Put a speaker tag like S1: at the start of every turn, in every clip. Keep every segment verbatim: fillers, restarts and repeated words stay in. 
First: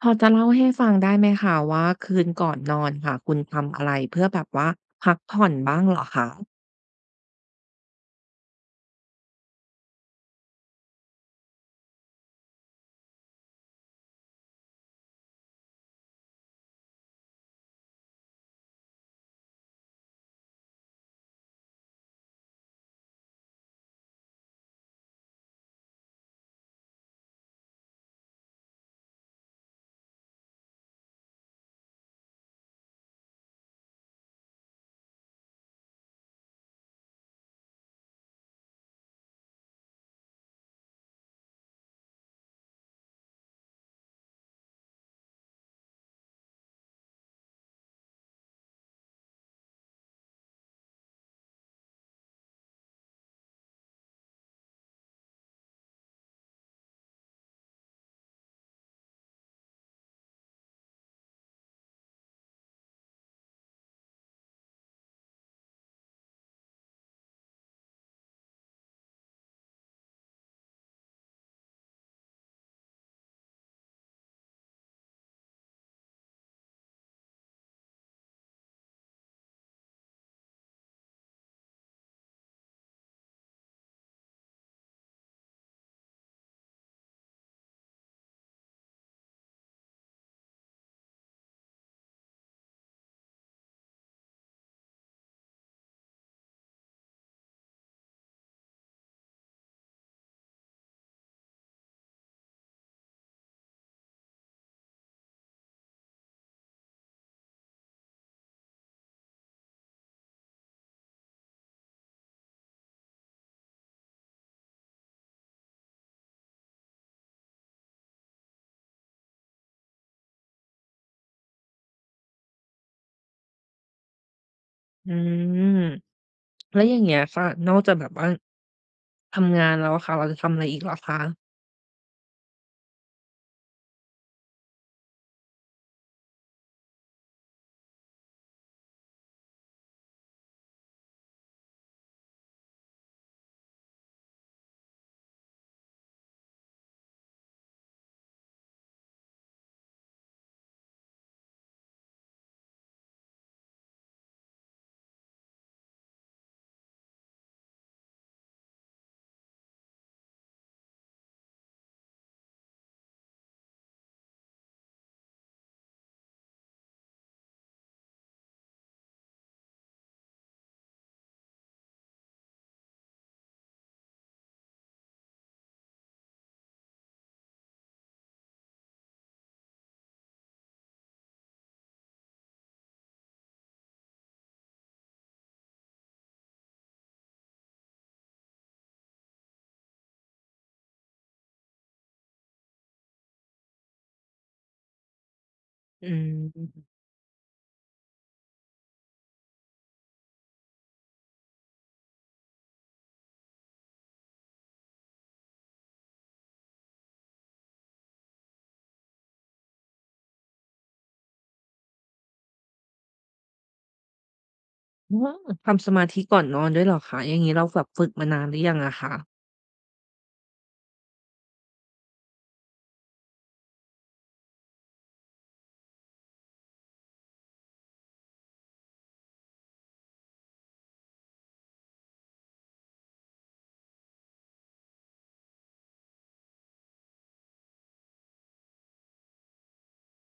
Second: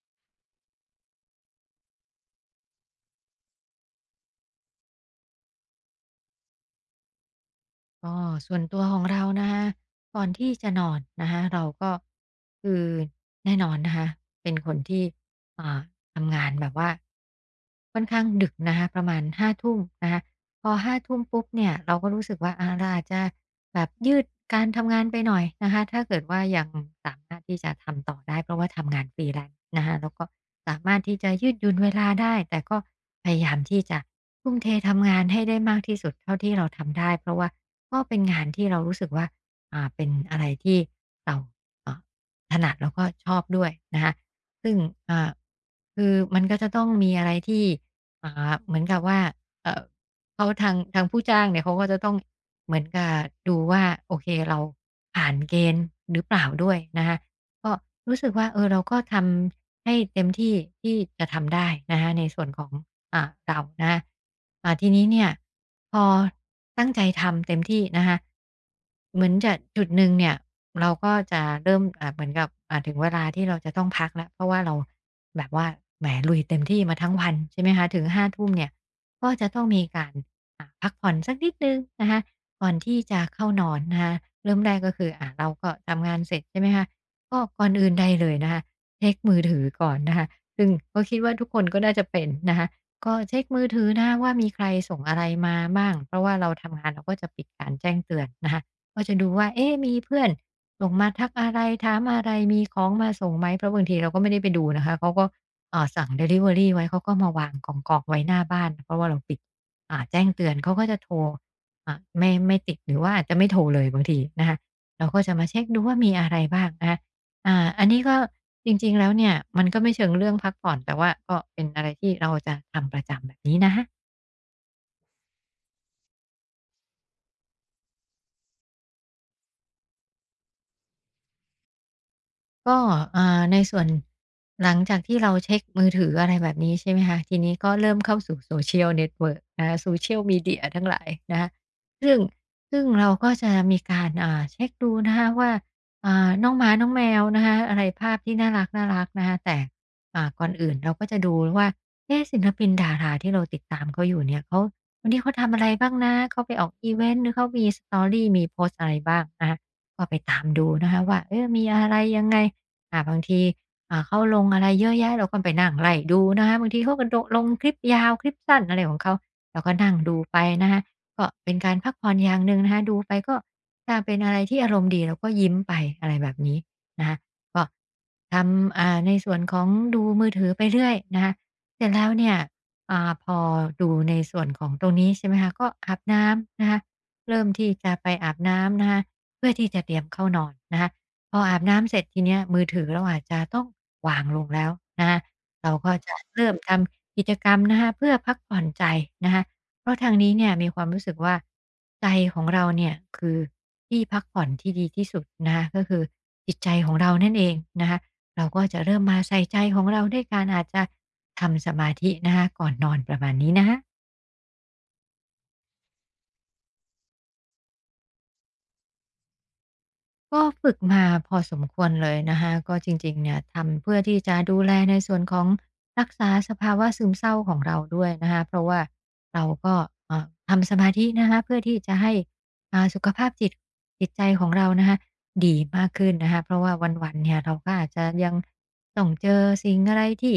S1: พอจะเล่าให้ฟังได้ไหมคะว่าคืนก่อนนอนค่ะคุณทำอะไรเพื่อแบบว่าพักผ่อนบ้างเหรอคะ
S2: ก็ส่วนตัวของเรานะคะก่อนที่จะนอนนะคะเราก็คือแน่นอนนะคะเป็นคนที่อ่าทำงานแบบว่าค่อนข้างดึกนะคะประมาณห้าทุ่มนะคะพอห้าทุ่มปุ๊บเนี่ยเราก็รู้สึกว่าอาเราอาจจะแบบยืดการทำงานไปหน่อยนะคะถ้าเกิดว่ายังสามารถที่จะทำต่อได้เพราะว่าทำงาน f r e e l a n c นะคะแล้วก็สามารถที่จะยืดหยุ่นเวลาได้แต่ก็ พยายามที่จะทุ่มเททำงานให้ได้มากที่สุดเท่าที่เราทำได้เพราะว่าก็เป็นงานที่เรารู้สึกว่าอ่าเป็นอะไรที่เราเอ่าถนัดแล้วก็ชอบด้วยนะคะซึ่งอ่าคือมันก็จะต้องมีอะไรที่อ่าเหมือนกับว่าเอ่อเขาทางทางผู้จ้างเนี่ยเขาก็จะต้องเหมือนกับดูว่าโอเคเราผ่านเกณฑ์หรือเปล่าด้วยนะคะก็รู้สึกว่าเออเราก็ทำให้เต็มที่ที่จะทำได้นะคะในส่วนของ อ่าเรานะคะอ่าทีนี้เนี่ยพอตั้งใจทำเต็มที่นะคะเหมือนจะจุดหนึ่งเนี่ยเราก็จะเริ่มอ่าเหมือนกับอ่าถึงเวลาที่เราจะต้องพักแล้วเพราะว่าเราแบบว่าแหมลุยเต็มที่มาทั้งวันใช่ไหมคะถึงห้าทุ่มเนี่ยก็จะต้องมีการอ่าพักผ่อนสักนิดนึงนะคะก่อนที่จะเข้านอนนะคะเริ่มแรกก็คืออ่าเราก็ทำงานเสร็จใช่ไหมคะก็ก่อนอื่นใดเลยนะคะเช็คมือถือก่อนนะคะซึ่งก็คิดว่าทุกคนก็น่าจะเป็นนะคะ ก็เช็คมือถือนะว่ามีใครส่งอะไรมาบ้างเพราะว่าเราทำงานเราก็จะปิดการแจ้งเตือนนะคะก็จะดูว่าเอ๊ะมีเพื่อนส่งมาทักอะไรถามอะไรมีของมาส่งไหมเพราะบางทีเราก็ไม่ได้ไปดูนะคะเขาก็เอ่าสั่งดิลิเวอรีไว้เขาก็มาวางกองๆไว้หน้าบ้านเพราะว่าเราปิดอ่าแจ้งเตือนเขาก็จะโทรอ่าไม่ไม่ติดหรือว่าอาจจะไม่โทรเลยบางทีนะคะเราก็จะมาเช็กดูว่ามีอะไรบ้างนะคะ อ่าอันนี้ก็จริงๆแล้วเนี่ยมันก็ไม่เชิงเรื่องพักผ่อนแต่ว่าก็เป็นอะไรที่เราจะทำประจำแบบนี้นะ
S1: อืมแล้วอย่างเงี้ยค่ะนอกจากแบบว่าทำงานแล้วอะค่ะเราจะทำอะไรอีกเหรอคะ
S2: ก็อ่าในส่วนหลังจากที่เราเช็กมือถืออะไรแบบนี้ใช่ไหมคะทีนี้ก็เริ่มเข้าสู่ Social Network นะคะ Social Media ทั้งหลายนะคะซึ่งซึ่งเราก็จะมีการอ่าเช็กดูนะคะว่าอ่าน้องหมา น้องแมวนะคะอะไรภาพที่น่ารักๆนะคะแต่อ่าก่อนอื่นเราก็จะดูว่าเอ๊ะศิลปินดาราที่เราติดตามเขาอยู่เนี่ยเขาวันนี้เขาทำอะไรบ้างนะเขาไปออกอิเวนต์หรือเขามี Story มีโพสต์อะไรบ้างนะคะก็ไปตามดูนะคะว่าเออมีอะไรยังไง อ่าบางทีอ่าเขาลงอะไรเยอะแยะเราก็ไปนั่งไล่ดูนะคะบางทีเขาก็โดะลงคลิปยาวคลิปสั้นอะไรของเขาเราก็นั่งดูไปนะคะก็เป็นการพักผ่อนอย่างหนึ่งนะคะดูไปก็ถ้าเป็นอะไรที่อารมณ์ดีเราก็ยิ้มไปอะไรแบบนี้นะคะก็ทำอ่าในส่วนของดูมือถือไปเรื่อยนะคะเสร็จแล้วเนี่ยอ่าพอดูในส่วนของตรงนี้ใช่ไหมคะก็อาบน้ำนะคะเริ่มที่จะไปอาบน้ำนะคะเพื่อที่จะเตรียมเข้านอนนะคะ พออาบน้ำเสร็จทีเนี้ยมือถือเราอาจจะต้องวางลงแล้วนะคะเราก็
S1: อื
S2: จะ
S1: ม
S2: เริ่มท
S1: อ
S2: ำกิจกรรมนะคะเพื่อพักผ่อนใจนะคะเพราะทางนี้เนี่ยมีความรู้สึกว่าใจของเราเนี่ยคือที่พักผ่อนที่ดีที่สุดนะคะก็คือจิตใจของเรานั่นเองนะคะเราก็จะเริ่มมาใส่ใจของเราด้วยการอาจจะทำสมาธินะคะก่อนนอนประมาณนี้นะคะ
S1: ืมทำสมาธิก่อนนอนด้วยเหรอคะอย่างงี้เราแบบฝึกมานานหรือยังอะคะ
S2: ก็ฝึกมาพอสมควรเลยนะคะก็จริงๆเนี่ยทำเพื่อที่จะดูแลในส่วนของรักษาสภาวะซึมเศร้าของเราด้วยนะคะเพราะว่าเราก็เอ่อทำสมาธินะคะเพื่อที่จะให้อ่าสุขภาพจิตจิตใจของเรานะคะดีมากขึ้นนะคะเพราะว่าวันๆเนี่ยเราก็อาจจะยังต้องเจอสิ่งอะไรที่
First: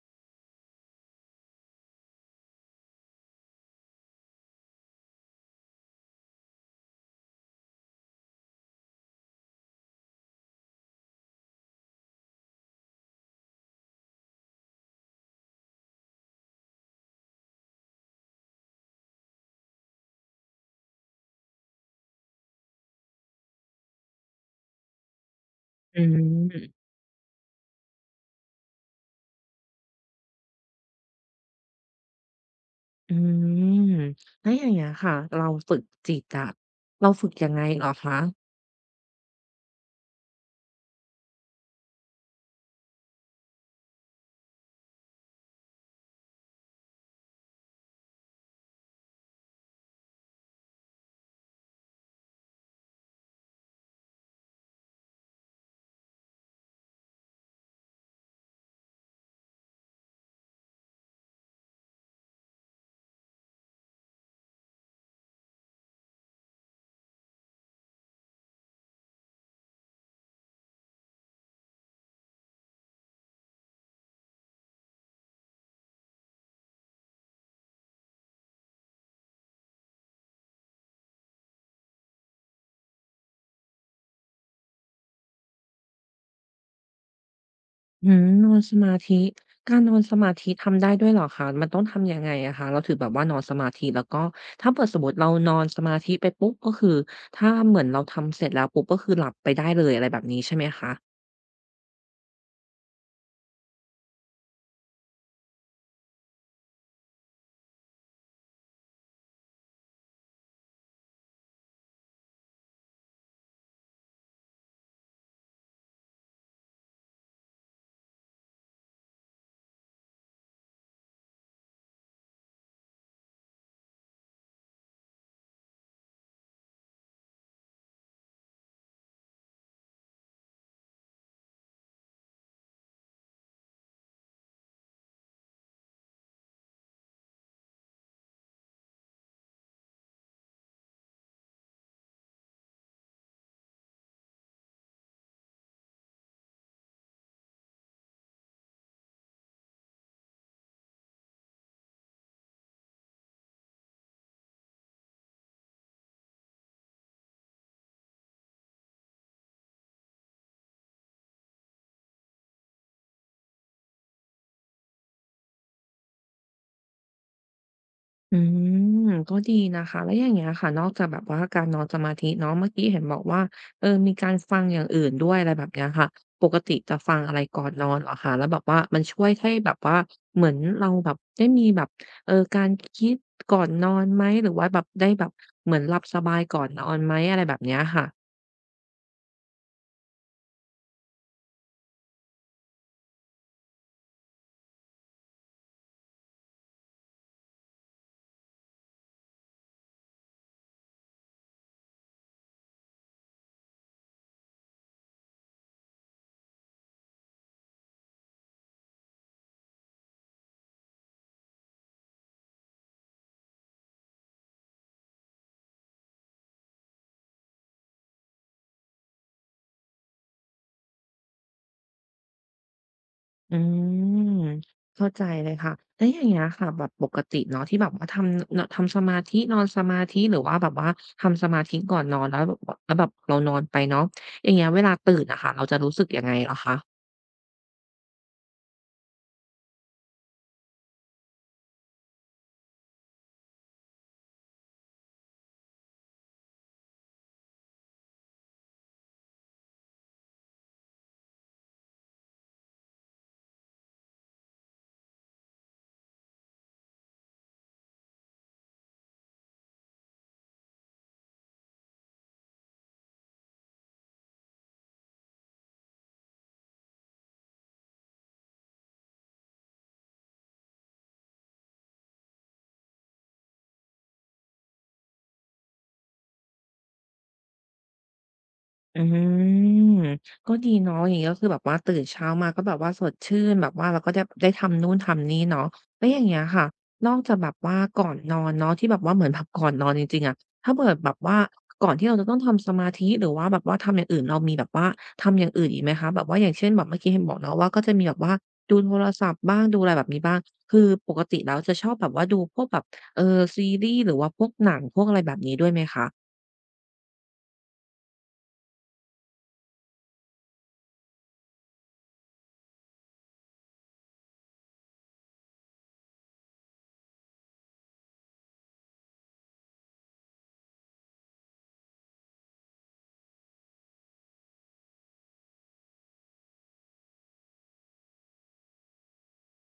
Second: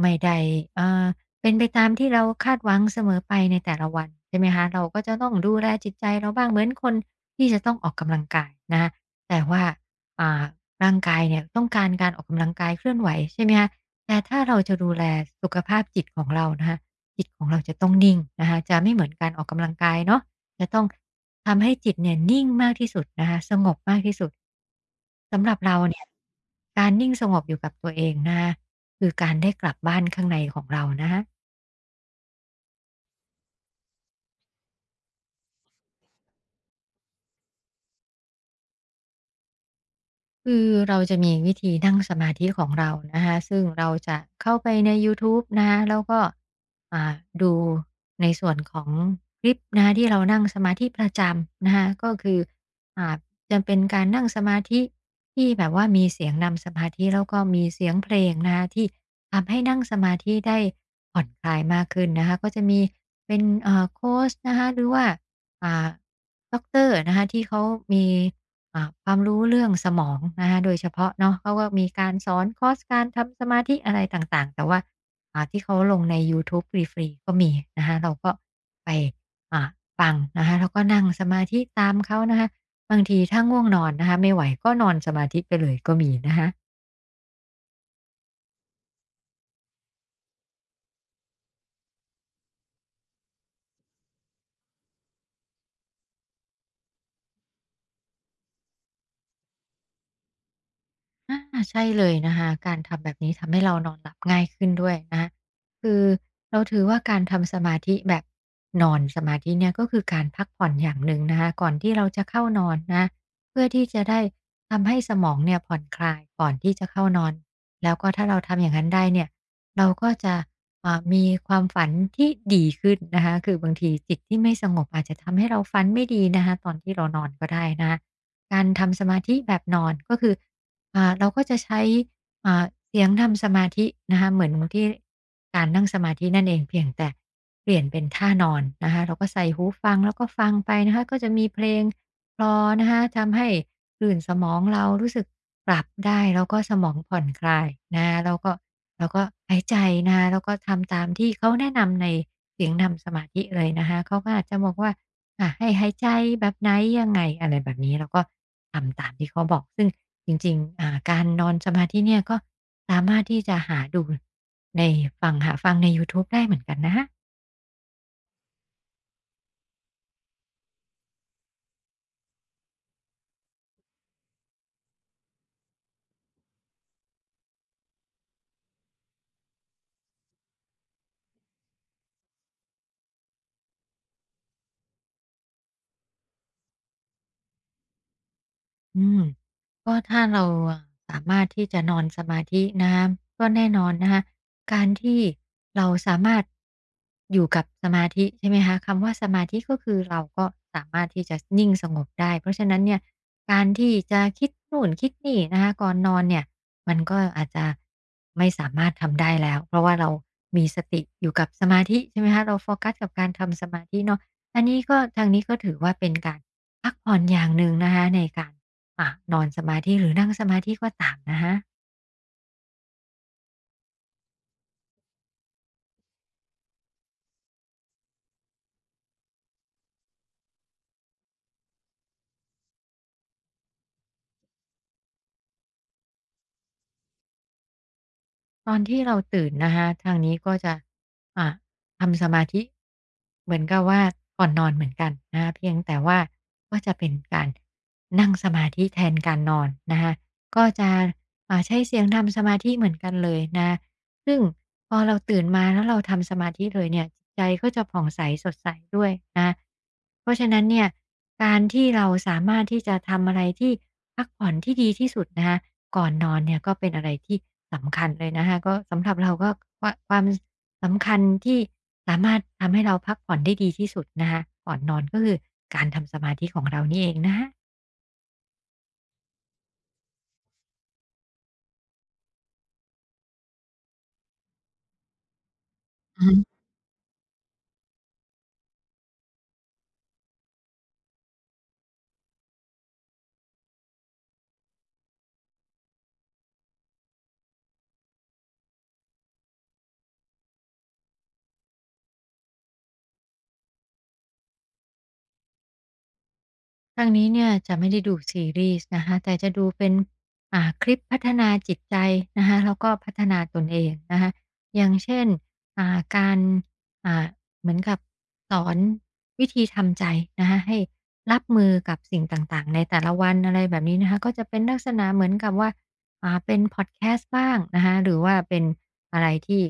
S2: ไม่ได้เอ่าเป็นไปตามที่เราคาดหวังเสมอไปในแต่ละวันใช่ไหมคะเราก็จะต้องดูแลจิตใจเราบ้างเหมือนคนที่จะต้องออกกำลังกายนะคะ แต่ว่าอ่าร่างกายเนี่ยต้องการการออกกำลังกายเคลื่อนไหวใช่ไหมคะแต่ถ้าเราจะดูแลสุขภาพจิตของเรานะคะจิตของเราจะต้องนิ่งนะคะจะไม่เหมือนการออกกำลังกายเนาะจะต้องทำให้จิตเนี่ยนิ่งมากที่สุดนะคะสงบมากที่สุดสำหรับเรา
S1: อื
S2: เนี่ย
S1: ม
S2: การนิ่งสงบอยู่กับตัวเองนะคะคือการได้กลับบ้านข้างในของเรานะคะ
S1: อืมแล้วอย่างเงี้ยค่ะเราฝึกจิตอะเราฝึกยังไงเหรอคะ
S2: คือเราจะมีวิธีนั่งสมาธิของเรานะคะซึ่งเราจะเข้าไปในยูทูบนะคะแล้วก็อ่าดูในส่วนของคลิปนะคะที่เรานั่งสมาธิประจำนะคะก็คืออ่าจะเป็นการนั่งสมาธิที่แบบว่ามีเสียงนำสมาธิแล้วก็มีเสียงเพลงนะคะที่ทำให้นั่งสมาธิได้ผ่อนคลายมากขึ้นนะคะก็จะมีเป็นเอ่อโคชนะคะหรือว่าอ่าด็อกเตอร์นะคะที่เขามี อ่าความรู้เรื่องสมองนะคะโดยเฉพาะเนาะเขาก็มีการสอนคอร์สการทำสมาธิอะไรต่างๆแต่ว่าอ่าที่เขาลงในยูทูบฟรีๆก็มีนะคะเราก็ไปอ่าฟังนะคะแล้วก็นั่งสมาธิตามเขานะคะบางทีถ้าง่วงนอนนะคะไม่ไหวก็นอนสมาธิไปเลยก็มีนะคะ
S1: อืมนอนสมาธิการนอนสมาธิทำได้ด้วยเหรอคะมันต้องทำยังไงอะคะเราถึงแบบว่านอนสมาธิแล้วก็ถ้าเผื่อสมมุติเรานอนสมาธิไปปุ๊บก็คือถ้าเหมือนเราทำเสร็จแล้วปุ๊บก็คือหลับไปได้เลยอะไรแบบนี้ใช่ไหมคะ
S2: อาใช่เลยนะคะการทำแบบนี้ทำให้เรานอนหลับง่ายขึ้นด้วยนะคะคือเราถือว่าการทำสมาธิแบบนอนสมาธิเนี่ยก็คือการพักผ่อนอย่างหนึ่งนะคะก่อนที่เราจะเข้านอนนะคะเพื่อที่จะได้ทำให้สมองเนี่ยผ่อนคลายก่อนที่จะเข้านอนแล้วก็ถ้าเราทำอย่างนั้นได้เนี่ยเราก็จะอ่ามีความฝันที่ดีขึ้นนะคะคือบางทีจิตที่ไม่สงบอาจจะทำให้เราฝันไม่ดีนะคะตอนที่เรานอนก็ได้นะคะการทำสมาธิแบบนอนก็คือ อ่าเราก็จะใช้อ่าเสียงทำสมาธินะคะเหมือนที่การนั่งสมาธิ นั่นเองเพียงแต่ เปลี่ยนเป็นท่านอนนะคะเราก็ใส่หูฟังแล้วก็ฟังไปนะคะก็จะมีเพลงรลอนะคะทำให้คลื่นสมองเรารู้สึกปรับได้ แล้วก็สมองผ่อนคลายนะแล้วก็เราก็หายใจนะะแล้วก็ทำตามที่เขาแนะนำในเสียงทำสมาธิเลยนะคะเขาก็อาจจะบอกว่า ค่ะให้หายใจแบบไหนยังไงอะไรแบบนี้เราก็ทำตามที่เขาบอกซึ่งจริงๆอ่าการนอนสมาธิเนี่ยก็สามารถที่จะหาดูในฟังหาฟังในยูทูบได้เหมือนกันนะคะ
S1: อืมก็ดีนะคะแล้วอย่างเงี้ยค่ะนอกจากแบบว่าการนอนสมาธิเนาะเมื่อกี้เห็นบอกว่าเออมีการฟังอย่างอื่นด้วยอะไรแบบเนี้ยค่ะปกติจะฟังอะไรก่อนนอนเหรอคะแล้วแบบว่ามันช่วยให้แบบว่าเหมือนเราแบบได้มีแบบเออการคิดก่อนนอนไหมหรือว่าแบบได้แบบเหมือนหลับสบายก่อนนอนไหมอะไรแบบเนี้ยค่ะ
S2: อืมก็ถ้าเราอะสามารถที่จะนอนสมาธินะคะก็แน่นอนนะคะการที่เราสามารถอยู่กับสมาธิใช่ไหมคะคำว่าสมาธิก็คือเราก็สามารถที่จะนิ่งสงบได้เพราะฉะนั้นเนี่ยการที่จะคิดนู่นคิดนี่นะคะก่อนนอนเนี่ยมันก็อาจจะไม่สามารถทำได้แล้วเพราะว่าเรามีสติอยู่กับสมาธิใช่ไหมคะเราโฟกัสกับการทำสมาธิเนาะอันนี้ก็ทางนี้ก็ถือว่าเป็นการพักผ่อนอย่างหนึ่งนะคะในการ อ่านอนสมาธิหรือนั่งสมาธิก็ตามนะคะ
S1: อืมเข้าใจเลยค่ะแล้วอย่างเงี้ยค่ะแบบปกติเนาะที่แบบว่าทำเนาะทำสมาธินอนสมาธิหรือว่าแบบว่าทำสมาธิก่อนนอนแล้วแบบแล้วแบบเรานอนไปเนาะอย่างเงี้ยเวลาตื่นอะค่ะเราจะรู้สึกยังไงเหรอคะ
S2: ตอนที่เราตื่นนะคะทางนี้ก็จะอ่าทำสมาธิเหมือนกับว่าก่อนนอนเหมือนกันนะคะเพียงแต่ว่าก็จะเป็นการนั่งสมาธิแทนการนอนนะคะก็จะอ่าใช้เสียงทำสมาธิเหมือนกันเลยนะคะ ซึ่งพอเราตื่นมาแล้วเราทำสมาธิเลยเนี่ยจิตใจก็จะผ่องใสสดใสด้วยนะเพราะฉะนั้นเนี่ยการที่เราสามารถที่จะทำอะไรที่พักผ่อนที่ดีที่สุดนะคะก่อนนอนเนี่ยก็เป็นอะไรที่สำคัญเลยนะคะก็สำหรับเราก็ควะความสำคัญที่สามารถทำให้เราพักผ่อนได้ดีที่สุดนะคะก่อนนอนก็คือการทำสมาธิของเรานี่เองนะค
S1: อืมก็ดีเนาะอย่างงี้ก็คือแบบว่าตื่นเช้ามาก็แบบว่าสดชื่นแบบว่าเราก็จะได้ทำนู่นทำนี่เนาะแล้วอย่างเงี้ย
S2: ะ
S1: ค่ะนอกจากแบบว่าก่อนนอนเนาะที่แบบว่าเหมือนแบบก่อนนอนจริงๆอะถ้าเกิดแบบว่าก่อนที่เราจะต้องทำสมาธิหรือว่าแบบว่าทำอย่างอื่นเรามีแบบว่าทำอย่างอื่นอีกไหมคะแบบว่าอย่างเช่นแบบเมื่อกี้เห็นบอกเนาะว่าก็จะมีแบบว่าดูโทรศัพท์บ้างดูอะไรแบบนี้บ้างคือปกติแล้วจะชอบแบบว่าดูพวกแบบเอ่อซีรีส์หรือว่าพวกหนังพวกอะไรแบบนี้ด้วยไหมคะ
S2: ทางนี้เนี่ยจะไม่ได้ดูซีรีส์นะคะแต่จะดูเป็นอ่าคลิปพัฒนาจิตใจนะคะแล้วก็พัฒนาตนเองนะคะอย่างเช่นอ่าการอ่าเหมือนกับสอนวิธีทำใจนะคะให้รับมือกับสิ่งต่างๆในแต่ละวันอะไรแบบนี้นะคะก็จะเป็นลักษณะเหมือนกับว่าอ่าเป็นพอดแคสต์บ้างนะคะหรือว่าเป็นอะไรที่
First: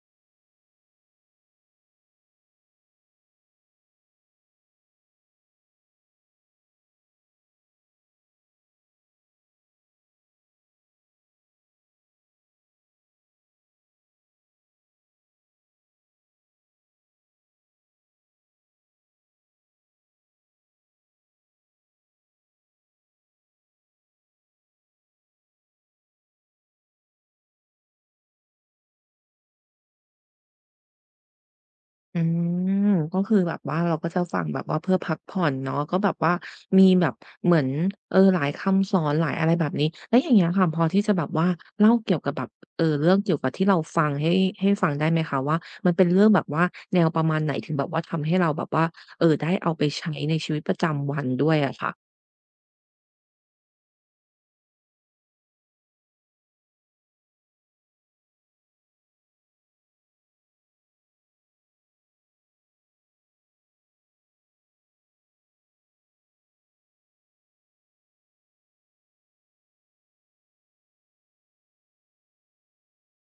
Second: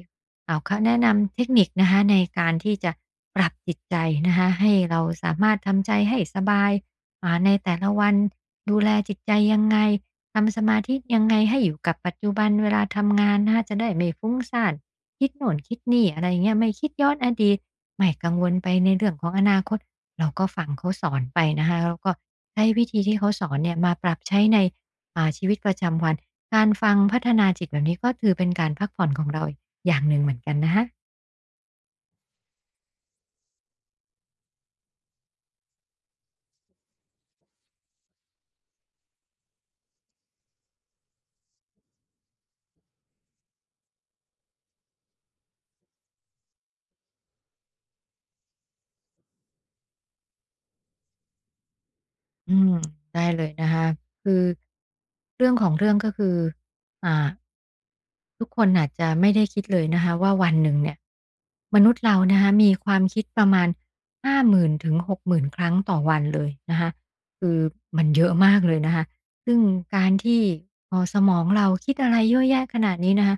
S2: อ่าเขาแนะนำเทคนิคนะคะในการที่จะปรับจิตใจนะคะให้เราสามารถทำใจให้สบาย อ่าในแต่ละวันดูแลจิตใจยังไงทำสมาธิยังไงให้อยู่กับปัจจุบันเวลาทำงานนะคะจะได้ไม่ฟุ้งซ่านคิดโน่นคิดนี่อะไรอย่างเงี้ยไม่คิดย้อนอดีตไม่กังวลไปในเรื่องของอนาคตเราก็ฟังเขาสอนไปนะคะแล้วก็ใช้วิธีที่เขาสอนเนี่ยมาปรับใช้ในอ่าชีวิตประจำวันการฟังพัฒนาจิตแบบนี้ก็ถือเป็นการพักผ่อนของเราอย่างหนึ่งเหมือนกันนะคะ
S1: อืมก็คือแบบว่าเราก็จะฟังแบบว่าเพื่อพักผ่อนเนาะก็แบบว่ามีแบบเหมือนเออหลายคำสอนหลายอะไรแบบนี้แล้วอย่างเงี้ยค่ะพอที่จะแบบว่าเล่าเกี่ยวกับแบบเออเรื่องเกี่ยวกับที่เราฟังให้ให้ฟังได้ไหมคะว่ามันเป็นเรื่องแบบว่าแนวประมาณไหนถึงแบบว่าทำให้เราแบบว่าเออได้เอาไปใช้ในชีวิตประจำวันด้วยอะค่ะ
S2: อืมได้เลยนะคะคือเรื่องของเรื่องก็คืออ่า ทุกคนอาจจะไม่ได้คิดเลยนะคะว่าวันหนึ่งเนี่ยมนุษย์เรานะคะมีความคิดประมาณห้าหมื่นถึงหกหมื่นครั้งต่อวันเลยนะคะคือมันเยอะมากเลยนะคะซึ่งการที่พอสมองเราคิดอะไรเยอะแยะขนาดนี้นะคะ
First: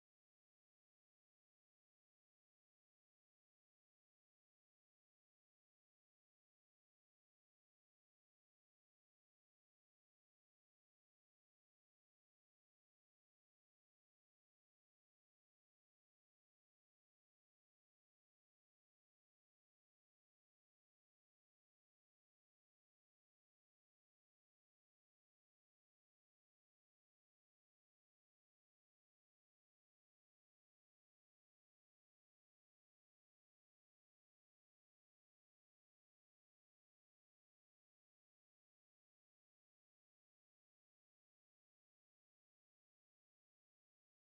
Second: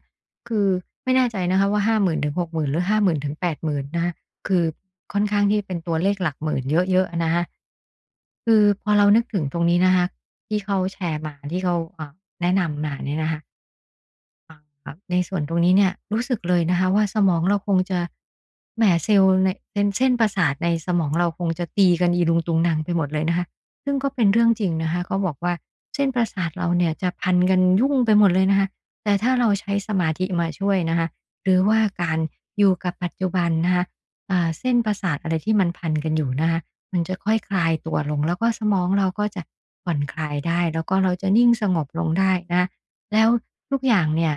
S2: คือไม่แน่ใจนะคะว่าห้าหมื่นถึงหกหมื่นหมื่นหรือห้าหมื่นถึงแปดหมื่นนนะคะคือค่อนข้างที่เป็นตัวเลขหลักหมื่นเยอะๆะนะคะคือพอเรานึกถึงตรงนี้นะคะที่เขาแชร์มาที่เขาอ่าแนะนำมาเนี่ยนะคะ ครับในส่วนตรงนี้เนี่ยรู้สึกเลยนะคะว่าสมองเราคงจะแหมเซลล์ในเส้นเส้นประสาทในสมองเราคงจะตีกันอีรุงตุงนังไปหมดเลยนะคะซึ่งก็เป็นเรื่องจริงนะคะเขาบอกว่าเส้นประสาทเราเนี่ยจะพันกันยุ่งไปหมดเลยนะคะแต่ถ้าเราใช้สมาธิมาช่วยนะคะหรือว่าการอยู่กับปัจจุบันนะคะอ่าเส้นประสาทอะไรที่มันพันกันอยู่นะคะมันจะค่อยคลายตัวลงแล้วก็สมองเราก็จะผ่อนคลายได้แล้วก็เราจะนิ่งสงบลงได้นะแล้วทุกอย่างเนี่ย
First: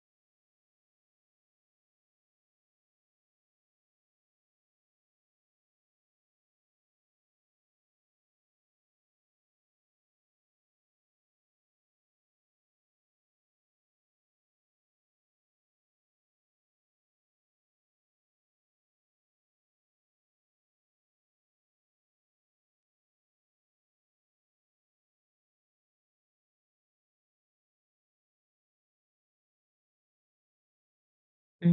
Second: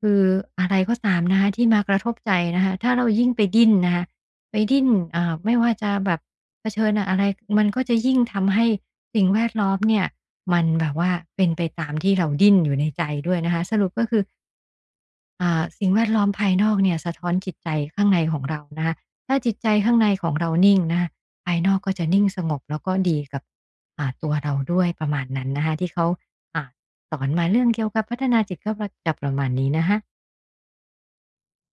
S2: คืออะไรก็ตามนะคะที่มากระทบใจนะคะถ้าเรายิ่งไปดิ้นนะคะไปดิ้นอ่าไม่ว่าจะแบบเผชิญอะไรมันก็จะยิ่งทำให้สิ่งแวดล้อมเนี่ยมันแบบว่าเป็นไปตามที่เราดิ้นอยู่ในใจด้วยนะคะสรุปก็คืออ่าสิ่งแวดล้อมภายนอกเนี่ยสะท้อนจิตใจข้างในของเรานะคะถ้าจิตใจข้างในของเรานิ่งนะคะภายนอกก็จะนิ่งสงบแล้วก็ดีกับอ่าตัวเราด้วยประมาณนั้นนะคะที่เขาอ่าสอนมาเรื่องเกี่ยวกับพัฒนาจิตก็จะประมาณนี้นะคะ
S1: อื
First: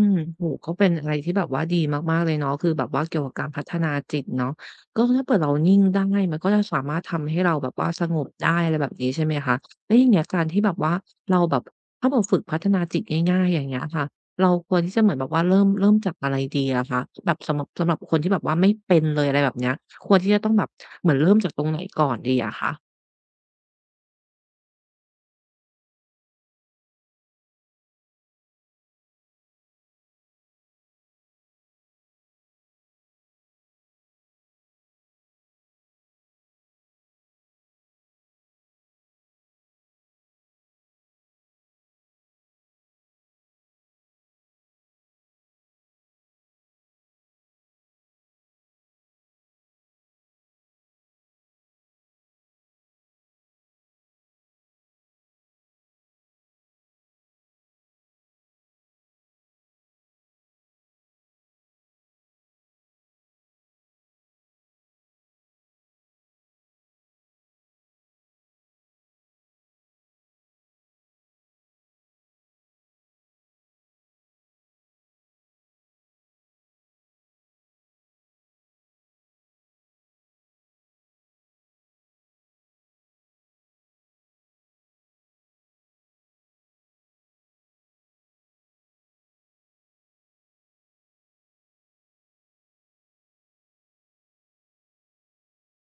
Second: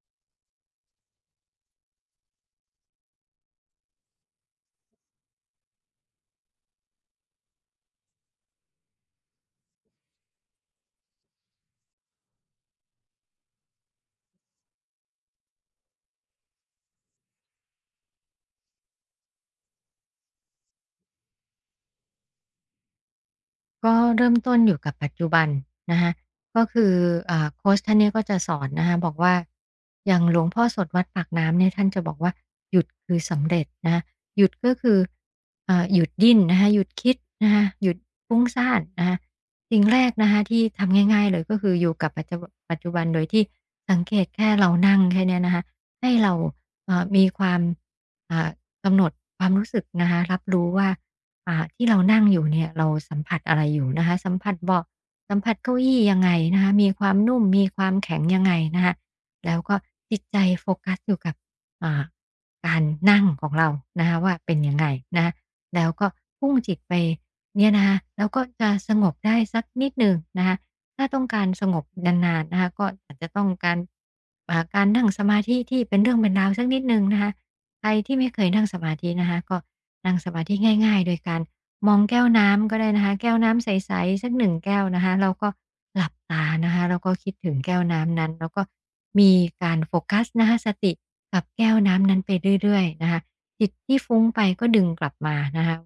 S1: มโหก็เป็นอะไรที่แบบว่าดีมากๆเลยเนาะคือแบบว่าเกี่ยวกับการพัฒนาจิตเนาะก็ถ้าเปื่อเรานิ่งได้มันก็จะสามารถทำให้เราแบบว่าสงบได้อะไรแบบนี้ใช่ไหมคะแล้วอย่างเงี้ยการที่แบบว่าเราแบบถ้าเราฝึกพัฒนาจิตง่ายๆอย่างเงี้ยค่ะเราควรที่จะเหมือนแบบว่าเริ่มเริ่มจากอะไรดีอะคะแบบสำหรับสำหรับคนที่แบบว่าไม่เป็นเลยอะไรแบบเนี้ยควรที่จะต้องแบบเหมือนเริ่มจากตรงไหนก่อนดีอะคะ
S2: ก็เริ่มต้นอยู่กับปัจจุบันนะคะก็คืออ่าโคชท่านเนี้ยก็จะสอนนะคะบอกว่าอย่างหลวงพ่อสดวัดปากน้ำเนี่ยท่านจะบอกว่าหยุดคือสำเร็จนะคะหยุดก็คืออ่าหยุดดิ้นนะคะหยุดคิดนะคะหยุดฟุ้งซ่านนะคะสิ่งแรกนะคะที่ทำง่ายๆเลยก็คืออยู่กับปัจจุปัจจุบันโดยที่สังเกตแค่เรานั่งแค่เนี้ยนะคะให้เราเอ่อมีความอ่ากำหนดความรู้สึกนะคะรับรู้ว่า อ่าที่เรานั่งอยู่เนี่ยเราสัมผัสอะไรอยู่นะคะสัมผัสเบาะสัมผัสเก้าอี้ยังไงนะคะมีความนุ่มมีความแข็งยังไงนะคะแล้วก็จิตใจโฟกัสอยู่กับอ่าการนั่งของเรานะคะว่าเป็นยังไงนะคะแล้วก็พุ่งจิตไปเนี่ยนะคะแล้วก็จะสงบได้สักนิดหนึ่งนะคะถ้าต้องการสงบนานๆนะคะก็อาจจะต้องการอ่าการนั่งสมาธิที่เป็นเรื่องเป็นราวสักนิดหนึ่งนะคะ ใครที่ไม่เคยนั่งสมาธินะคะก็นั่งสมาธิง่ายๆโดยการมองแก้วน้ำก็ได้นะคะแก้วน้ำใสๆสักหนึ่งแก้วนะคะแล้วก็หลับตานะคะแล้วก็คิดถึงแก้วน้ำนั้นแล้วก็มีการโฟกัสนะคะสติกับแก้วน้ำนั้นไปเรื่อยๆนะคะจิตที่ฟุ้งไปก็ดึงกลับมานะคะ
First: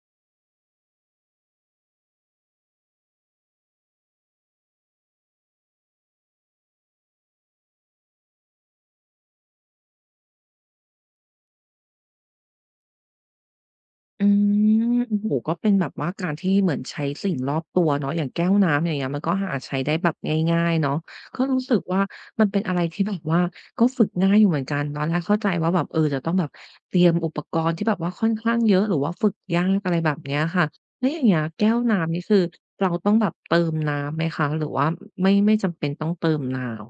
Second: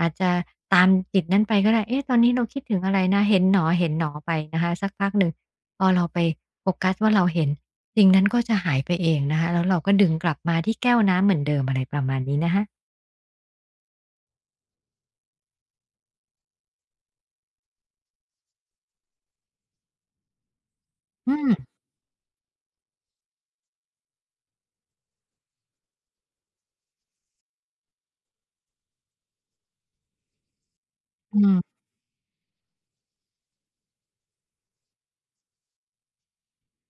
S2: อาจจะตามจิตนั้นไปก็ได้เอ๊ะตอนนี้เราคิดถึงอะไรนะ เห็นหนอเห็นหนอไปนะคะสักพักหนึ่งพอเราไปโฟกัสว่าเราเห็นสิ่งนั้นก็จะหายไปเองนะคะ แล้วเราก็ดึงกลับมาที่แก้วน้ำเหมือนเดิมอะไรประมาณนี้นะคะ
S1: อืมโอ้โฮก็เป็นแบบว่าการที่เหมือนใช้สิ่งรอบตัวเนาะอย่างแก้วน้ำอย่างเงี้ยมันก็หาใช้ได้แบบง่ายๆเนาะ
S2: อื
S1: ก็
S2: ม
S1: รู้สึกว่ามันเป็นอะไรที่แบบว่าก็ฝึกง่ายอยู่เหมือนกันตอนแรกเข้าใจว่าแบบเออจะต้องแบบเตรียมอุปกรณ์ที่แบบว่าค่อนข้างเยอะหรือว่าฝึกยากอะไรแบบเนี้ยค่ะแล้วอย่างเงี้
S2: อื
S1: ยแก้ว
S2: ม
S1: น้ำนี่คือเราต้องแบบเติมน้ำไหมคะหรือว่าไม่ไม่จำเป็นต้องเติมน้ำ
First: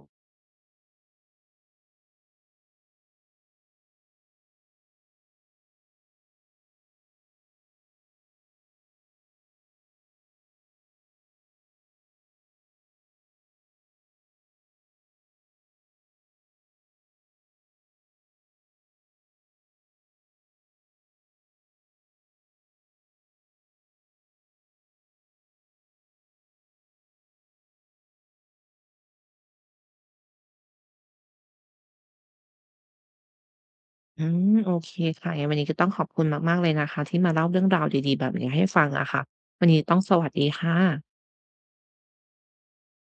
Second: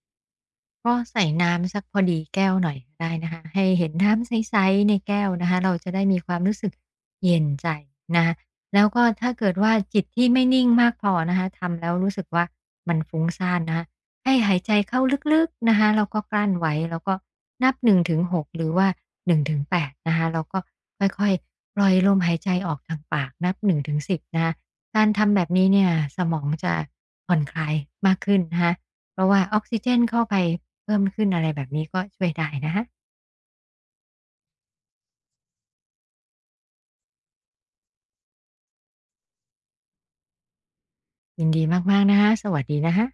S2: ก็ใส่น้ำสักพอดีแก้วหน่อยก็ได้นะคะให้เห็นน้ำใสๆในแก้วนะคะเราจะได้มีความรู้สึกเย็นใจนะคะแล้วก็ถ้าเกิดว่าจิตที่ไม่นิ่งมากพอนะคะทำแล้วรู้สึกว่ามันฟุ้งซ่านนะคะให้หายใจเข้าลึกๆนะคะแล้วก็กลั้นไว้แล้วก็นับหนึ่งถึงหกหกหรือว่าหนึ่งถึงแปดนงถึงแปดนะคะแล้วก็ค่อยๆปล่อยลมหายใจออกทางปากนับหนึ่งถึงสิบนงถึงสิบนะคะการทำแบบนี้เนี่ยสมองจะผ่อนคลายมากขึ้นนะคะเพราะว่าออกซิเจนเข้าไป เพิ่มขึ้นอะไรแบบนี้ก็ช่วยได้นะฮะ
S1: อืมโอเคค่ะยังไงวันนี้ก็ต้องขอบคุณมากๆเลยนะคะที่มาเล่าเรื่องราวดีๆแบบนี้ให้ฟังอะค่ะวันนี้ต้องสวัสดีค่ะ
S2: ยินดีมากๆนะคะสวัสดีนะคะ